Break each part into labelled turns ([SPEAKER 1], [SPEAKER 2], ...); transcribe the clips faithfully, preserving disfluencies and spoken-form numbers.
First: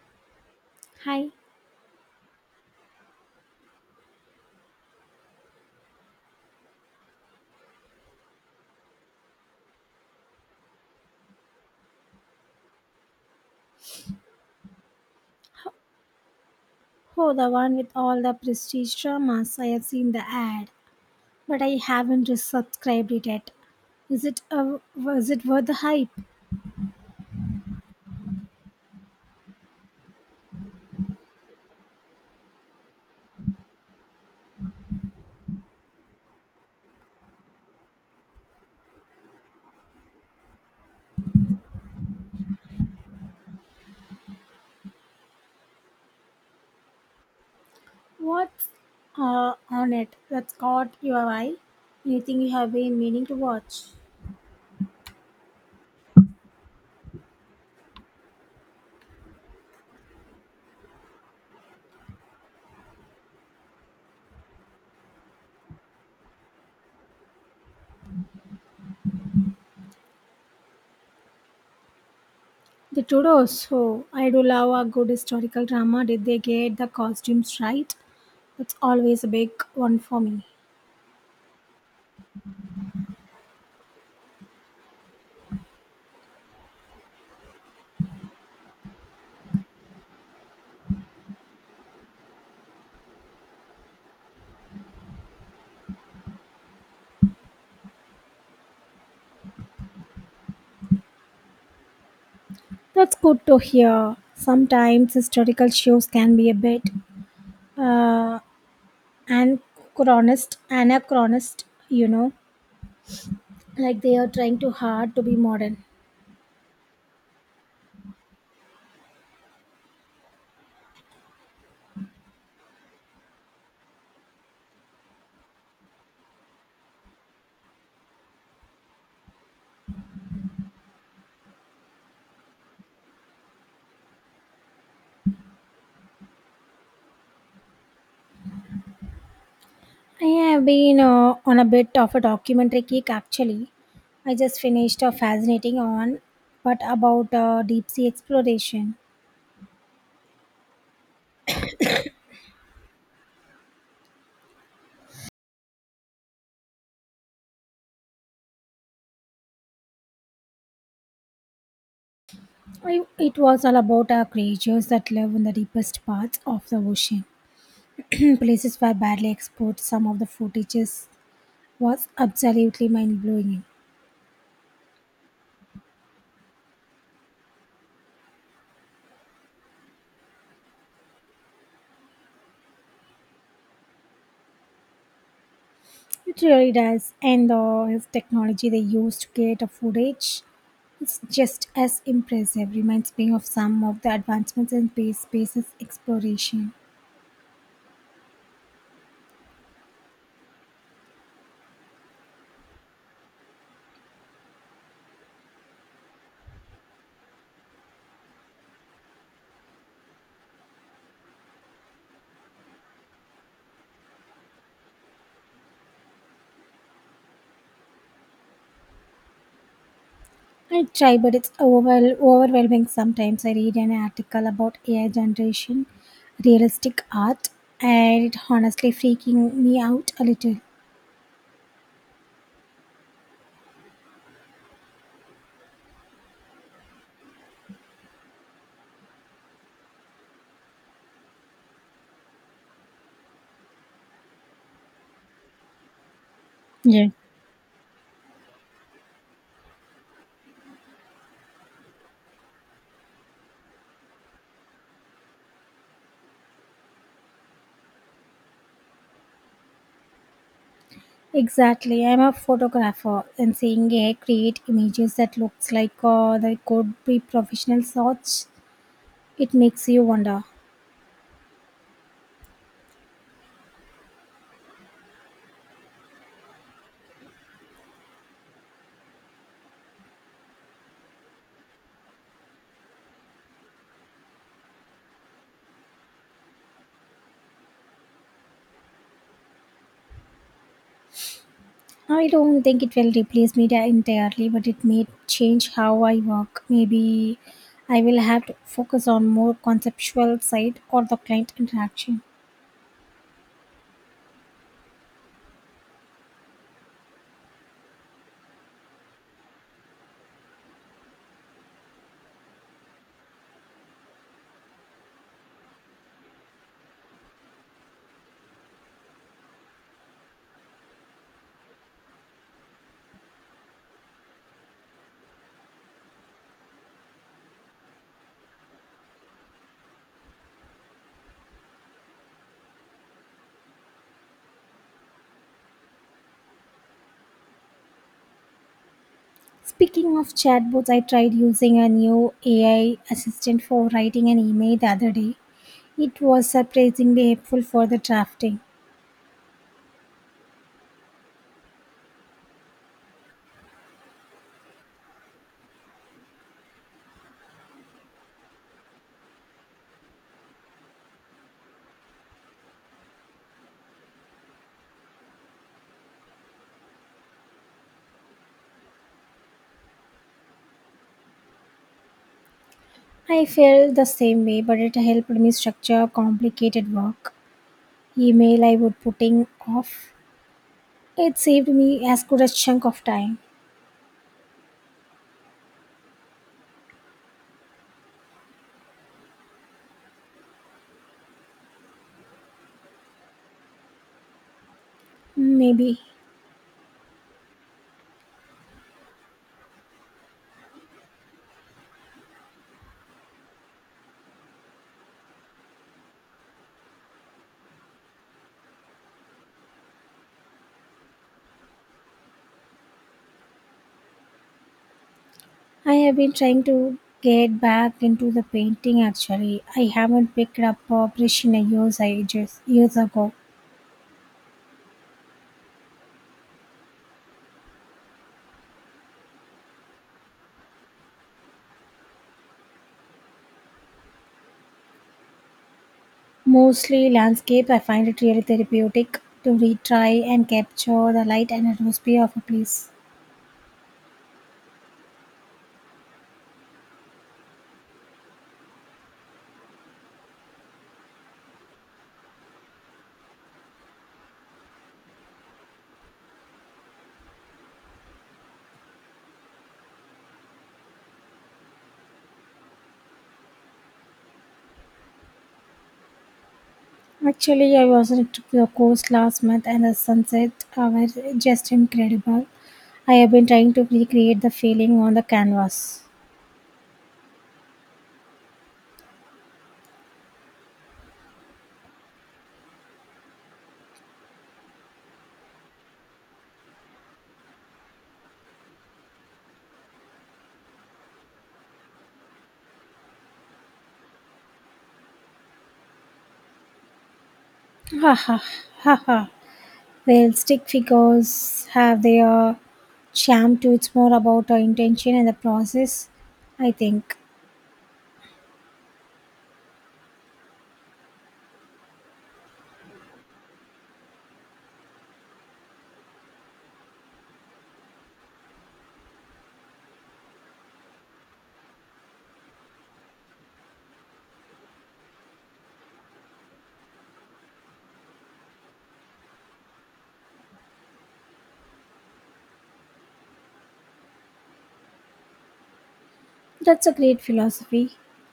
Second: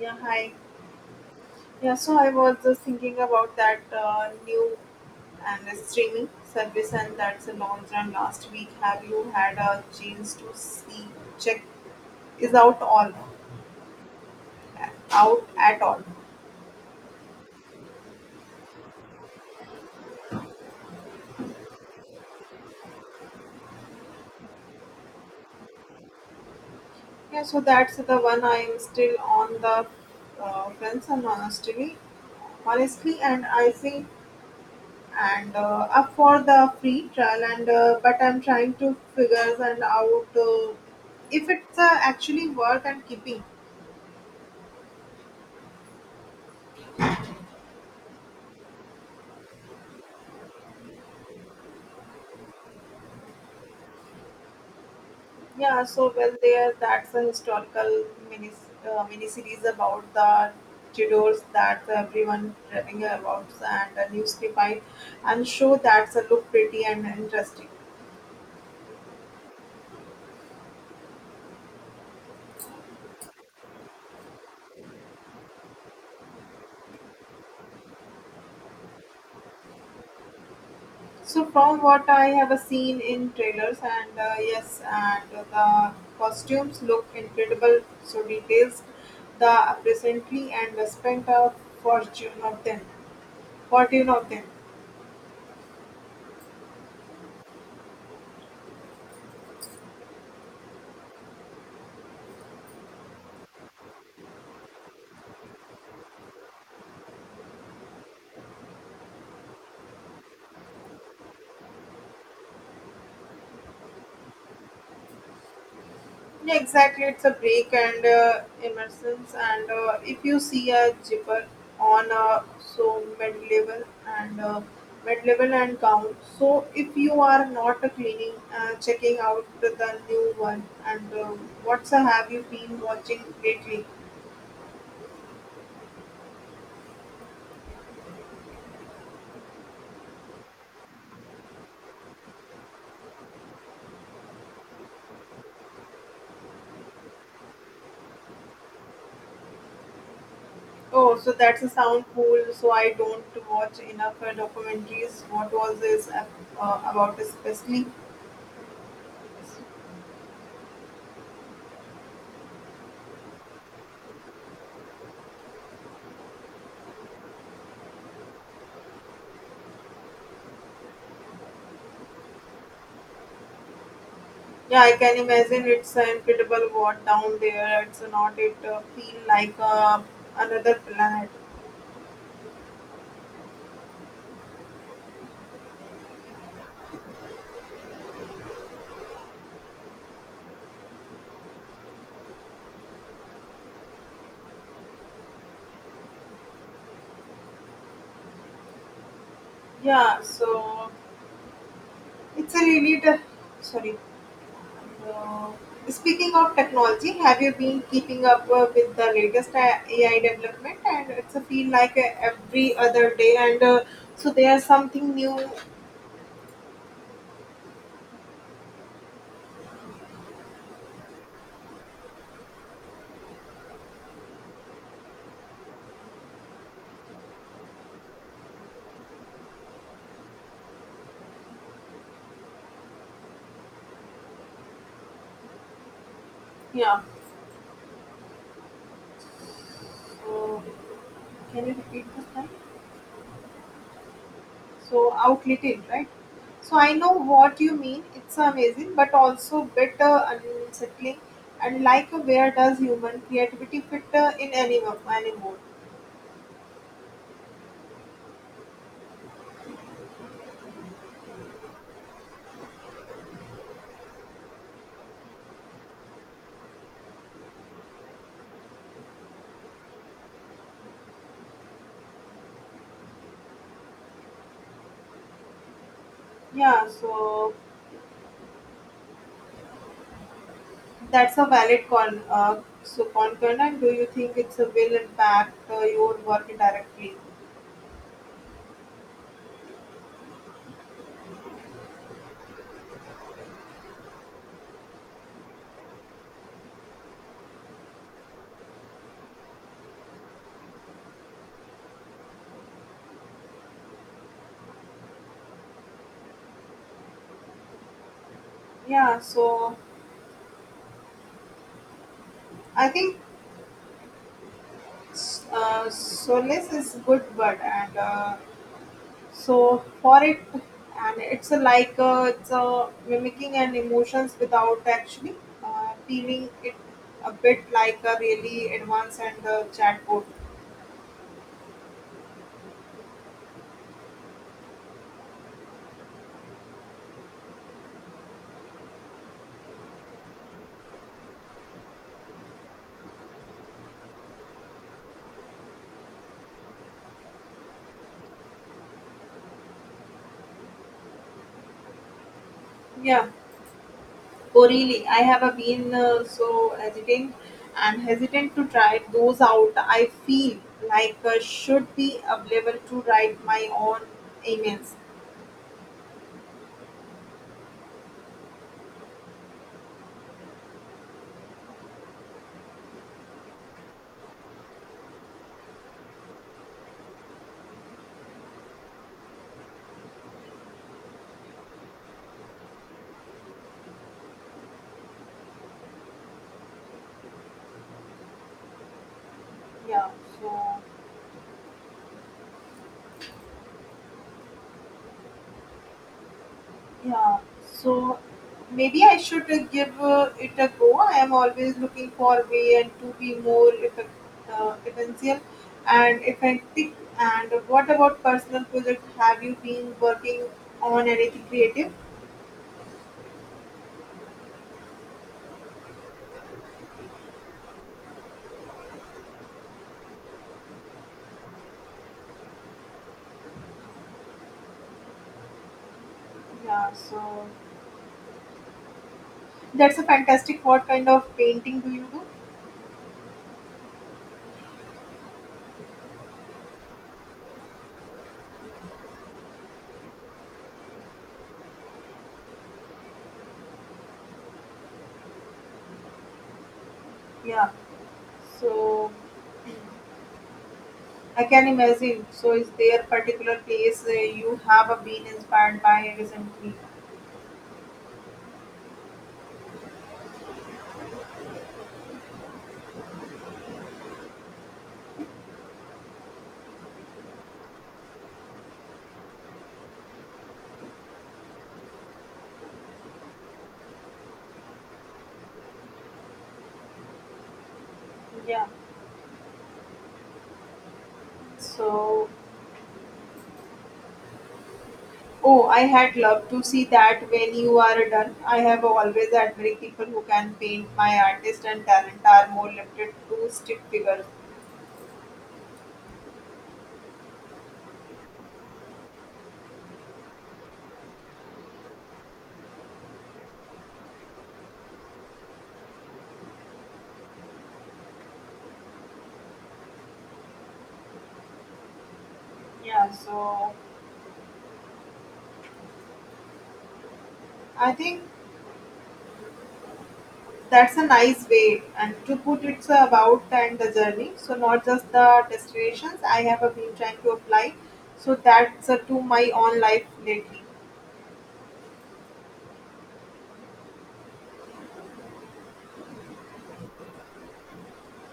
[SPEAKER 1] Yeah, hi.
[SPEAKER 2] Hi.
[SPEAKER 1] Yeah, so I was just thinking about that uh, new and uh, streaming service and that's a launch run last week. Have you had a chance to see check is out all out at all?
[SPEAKER 2] Oh, the one with all the prestige dramas. I have seen the ad, but I haven't just subscribed it yet. Is it a, was it worth the hype?
[SPEAKER 1] Yeah, so that's the one I am still on the uh, fence and honestly, honestly, and I see and uh, up for the free trial and uh, but I'm trying to figure and out uh, if it's uh, actually worth and keeping.
[SPEAKER 2] What's uh, on it that's caught your eye? Anything you have been meaning to watch?
[SPEAKER 1] Yeah, so well there. That's a historical mini uh, miniseries about the Tudors that everyone raving about, and a new spy, and show that's a look pretty and interesting.
[SPEAKER 2] The Tudors. Oh, I do love a good historical drama. Did they get the costumes right? That's always a big one for me.
[SPEAKER 1] So from what I have seen in trailers, and uh, yes, and the costumes look incredible. So details the presently and spent a fortune of them. Fortune of them.
[SPEAKER 2] That's good to hear. Sometimes historical shows can be a bit uh, and chronist anachronist, you know, like they are trying too hard to be modern.
[SPEAKER 1] Yeah, exactly. It's a break and uh, immersions. And uh, if you see a jibber on a so mid level and uh, mid level and down, so if you are not uh, cleaning, uh, checking out the the new one, and uh, what's uh, have you been watching lately?
[SPEAKER 2] I have been uh, on a bit of a documentary kick actually. I just finished a fascinating one but about uh, deep sea exploration.
[SPEAKER 1] Oh, so that's a sound cool. So I don't watch enough uh, documentaries. What was this uh, about, especially?
[SPEAKER 2] I, it was all about uh, creatures that live in the deepest parts of the ocean. Places where barely explored, some of the footages was absolutely mind-blowing.
[SPEAKER 1] Yeah, I can imagine it's an incredible what down there. It's not it uh, feel like uh, another planet.
[SPEAKER 2] It really does, and the technology they used to create a footage, it's just as impressive. Reminds me of some of the advancements in space spaces exploration.
[SPEAKER 1] Yeah, so it's a really t- sorry. Uh, speaking of technology, have you been keeping up uh, with the latest uh, A- AI development? And it's a feel like uh, every other day, and uh, so there's something new.
[SPEAKER 2] I try, but it's overwhel- overwhelming sometimes. I read an article about A I generation, realistic art, and it honestly freaking me out a little.
[SPEAKER 1] Yeah. So can you repeat this? Time? So out little right, so I
[SPEAKER 2] Yeah.
[SPEAKER 1] know what you mean. It's amazing but also bit uh, unsettling, and like uh, where does human creativity fit uh, in any anymore?
[SPEAKER 2] Exactly. I'm a photographer, and seeing A I create images that looks like uh, they could be professional shots, it makes you wonder.
[SPEAKER 1] Yeah, so that's a valid con uh, so concern. And do you think it's a will impact uh, your work directly?
[SPEAKER 2] I don't think it will replace me di- entirely, but it may change how I work. Maybe I will have to focus on more conceptual side or the client interaction.
[SPEAKER 1] Yeah, so I think uh, solace is good word and uh, so for it, and it's a like uh, it's a mimicking and emotions without actually uh, feeling it, a bit like a really advanced and uh, chatbot.
[SPEAKER 2] Speaking of chatbots, I tried using a new A I assistant for writing an email the other day. It was surprisingly helpful for the drafting.
[SPEAKER 1] Yeah. Oh really? I have uh, been uh, so hesitant and hesitant to try those out. I feel like uh, should be available to write my own emails.
[SPEAKER 2] I felt the same way, but it helped me structure complicated work. Email I would putting off. It saved me as good a chunk of time.
[SPEAKER 1] Yeah. So
[SPEAKER 2] Maybe
[SPEAKER 1] yeah, so maybe I should uh, give uh, it a go. I am always looking for a way and to be more effect, uh, essential and effective. And what about personal projects? Have you been working on anything creative?
[SPEAKER 2] I have been trying to get back into the painting actually. I haven't picked up a brush in a years, ages, years ago.
[SPEAKER 1] Yeah, so that's a fantastic. What kind of painting do you do?
[SPEAKER 2] Mostly landscape, I find it really therapeutic to retry and capture the light and atmosphere of a place.
[SPEAKER 1] Yeah, so I can imagine. So is there a particular place uh, you have uh, been inspired by recently?
[SPEAKER 2] Actually, I was at the coast last month and the sunset uh, were just incredible. I have been trying to recreate the feeling on the canvas.
[SPEAKER 1] Yeah. So oh, I had loved to see that when you are done. I have always admired people who can paint. My artists and talent are more limited to stick figures.
[SPEAKER 2] Ha ha ha ha. Well, stick figures have their charm too. It's more about our intention and the process, I think.
[SPEAKER 1] Yeah, so I think that's a nice way and to put it's about and the journey. So not just the destinations. I have been trying to apply. So that's uh, to my own life lately.
[SPEAKER 2] That's a great philosophy.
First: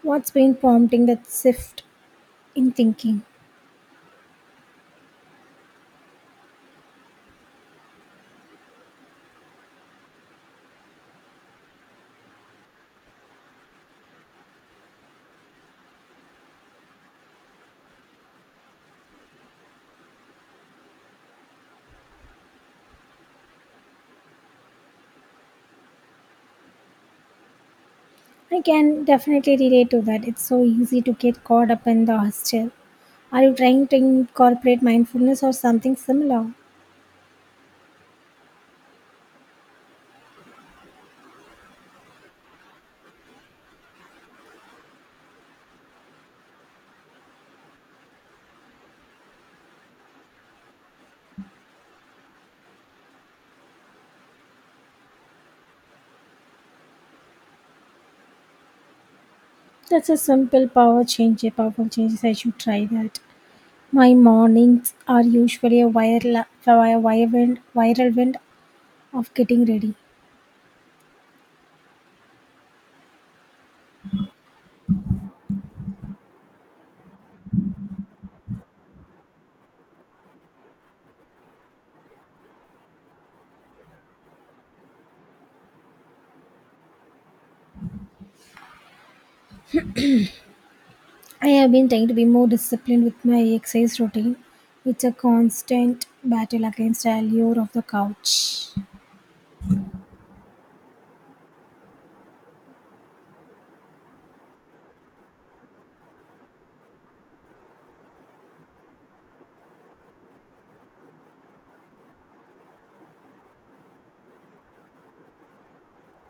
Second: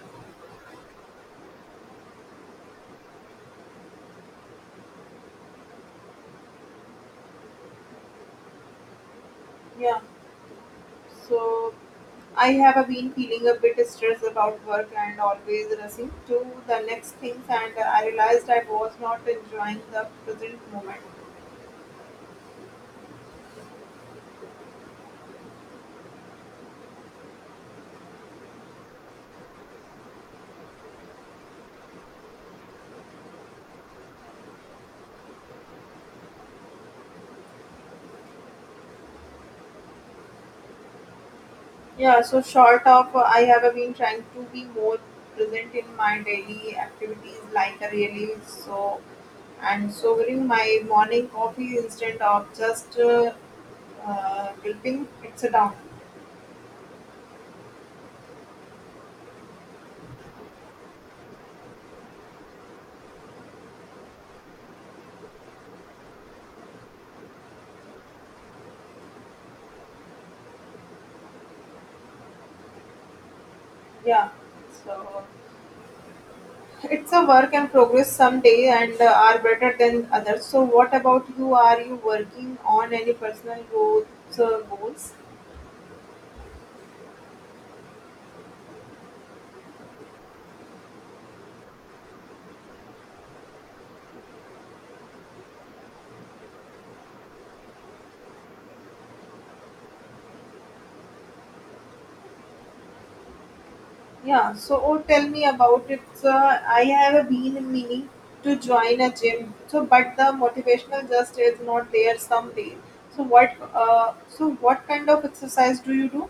[SPEAKER 2] What's been prompting that shift in thinking?
[SPEAKER 1] Yeah. So I have uh, been feeling a bit stressed about work and always rushing to the next things and uh, I realized I was not enjoying the present moment.
[SPEAKER 2] I can definitely relate to that. It's so easy to get caught up in the hustle. Are you trying to incorporate mindfulness or something similar?
[SPEAKER 1] Yeah, so short of uh, I have uh, been trying to be more present in my daily activities like uh, really so and sobering my morning coffee instead of just uh, uh, gulping it down.
[SPEAKER 2] That's a simple power change, a powerful change. I should try that. My mornings are usually a viral, a viral, wind, viral wind of getting ready.
[SPEAKER 1] Yeah, so it's a work and progress. Some day and uh, are better than others. So, what about you? Are you working on any personal growth uh, goals?
[SPEAKER 2] I have been trying to be more disciplined with my exercise routine. It's a constant battle against the allure of the couch.
[SPEAKER 1] Yeah, so oh, tell me about it. So, I have been meaning to join a gym, so but the motivational just is not there some day. So what? Uh, so what kind of exercise do you do?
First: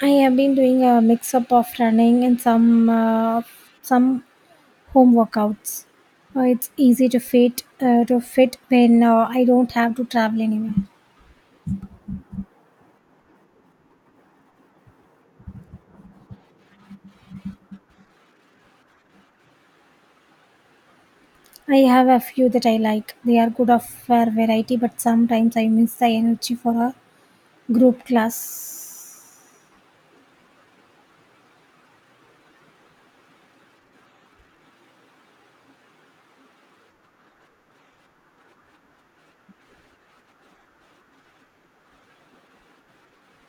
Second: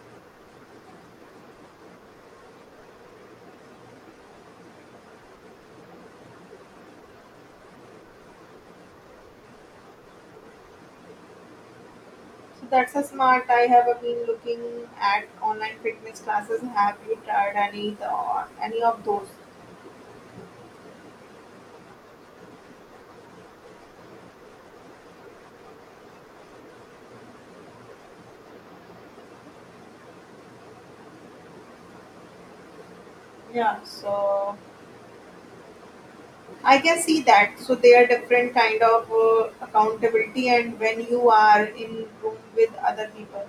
[SPEAKER 2] I have been doing a mix up of running and some uh, some home workouts. Uh, it's easy to fit uh, to fit when uh, I don't have to travel anywhere.
[SPEAKER 1] So that's a smart. I have been looking at online fitness classes. Have you tried any the, any of those?
[SPEAKER 2] I have a few that I like. They are good of for variety, but sometimes I miss the energy for a group class.
[SPEAKER 1] Yeah. So I can see that. So they are different kind of uh, accountability, and when you are in room with other people,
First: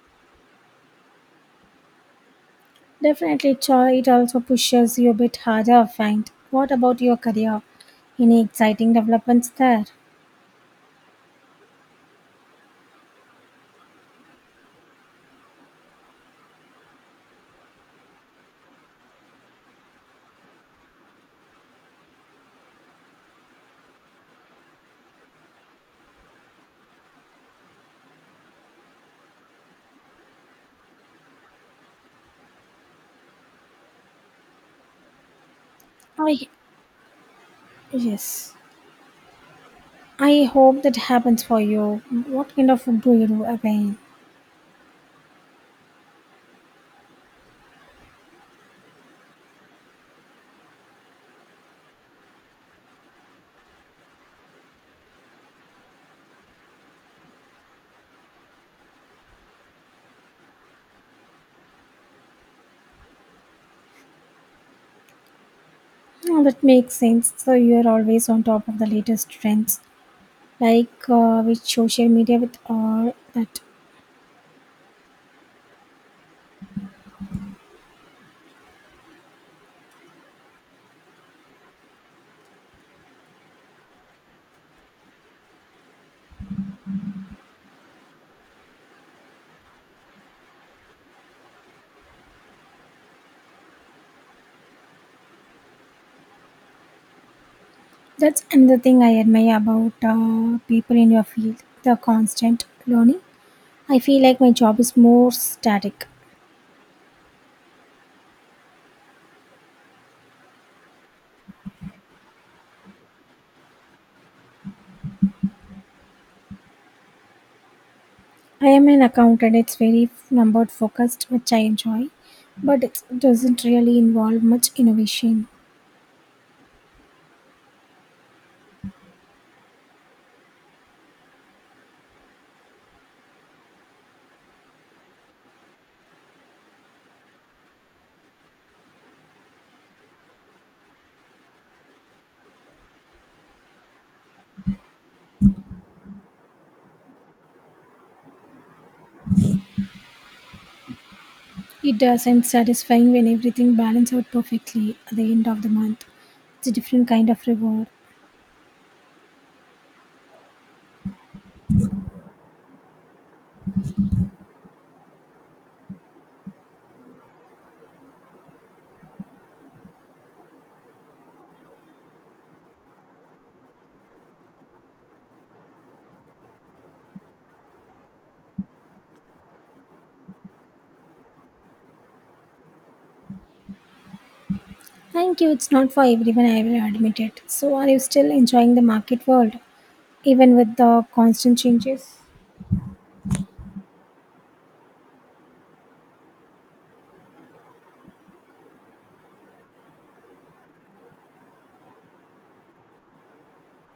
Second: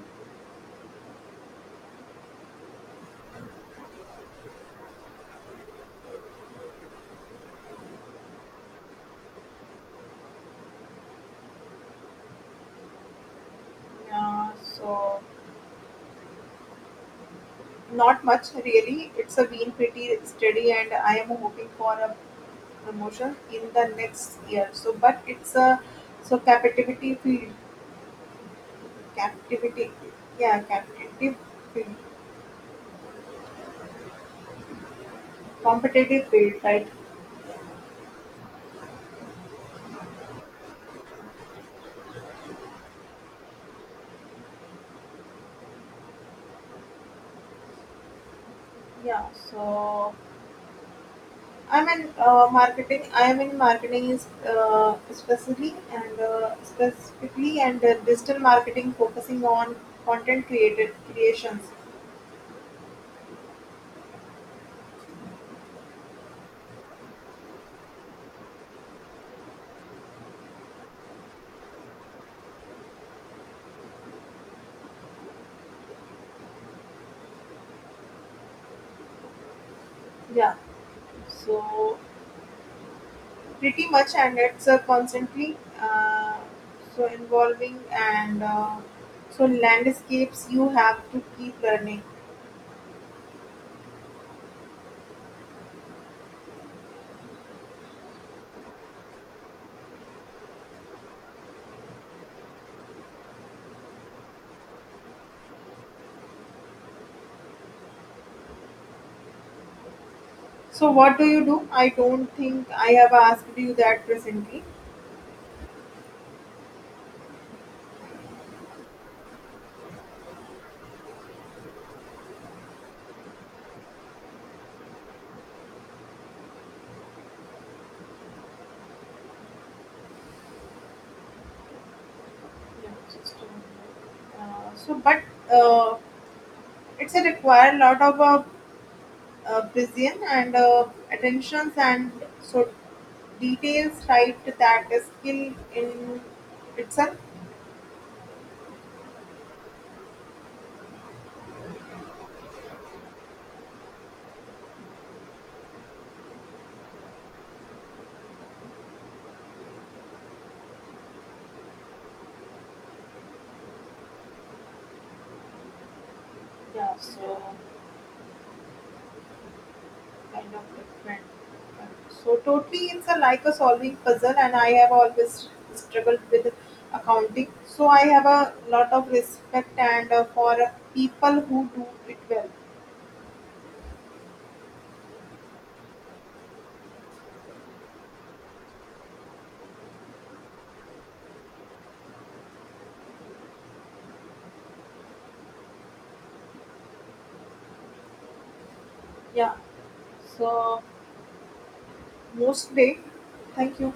[SPEAKER 2] Definitely, cho- it also pushes you a bit harder, I find. What about your career? Any exciting developments there?
[SPEAKER 1] yeah. So not much really. It's a been pretty steady, and I am hoping for a promotion in the next year. So, but it's a so captivity field, captivity, yeah, captive field, competitive
[SPEAKER 2] I
[SPEAKER 1] field, right?
[SPEAKER 2] yes. I hope that happens for you. What kind of do you do again?
[SPEAKER 1] Yeah. So I'm in uh, marketing. I am in marketing is uh, specifically and uh, specifically and uh, digital marketing, focusing on content created creations.
[SPEAKER 2] Oh, that makes sense. So you're always on top of the latest trends, like uh, with social media, with all that.
[SPEAKER 1] Yeah, so pretty much, and it's uh, constantly uh, so involving and uh, so landscapes. You have to keep learning.
[SPEAKER 2] That's another thing I admire about uh, people in your field. The constant learning. I feel like my job is more static.
[SPEAKER 1] So what do you do? I don't think I have asked you that presently.
[SPEAKER 2] I am an accountant. It's very number focused, which I enjoy, but it doesn't really involve much innovation.
[SPEAKER 1] Uh, so, but uh, it's a require lot of uh, uh, precision and uh, attentions and so details, right? That is skill in itself.
[SPEAKER 2] It does, and satisfying when everything balances out perfectly at the end of the month. It's a different kind of reward.
[SPEAKER 1] Yeah, so kind of different, so totally it's a like a solving puzzle, and I have always struggled with accounting, so I have a lot of respect and uh, for people who do it well.
[SPEAKER 2] Thank you. It's not for everyone, I will admit it. So, are you still enjoying the market world, even with the constant changes?
[SPEAKER 1] Yeah, so most day, thank you.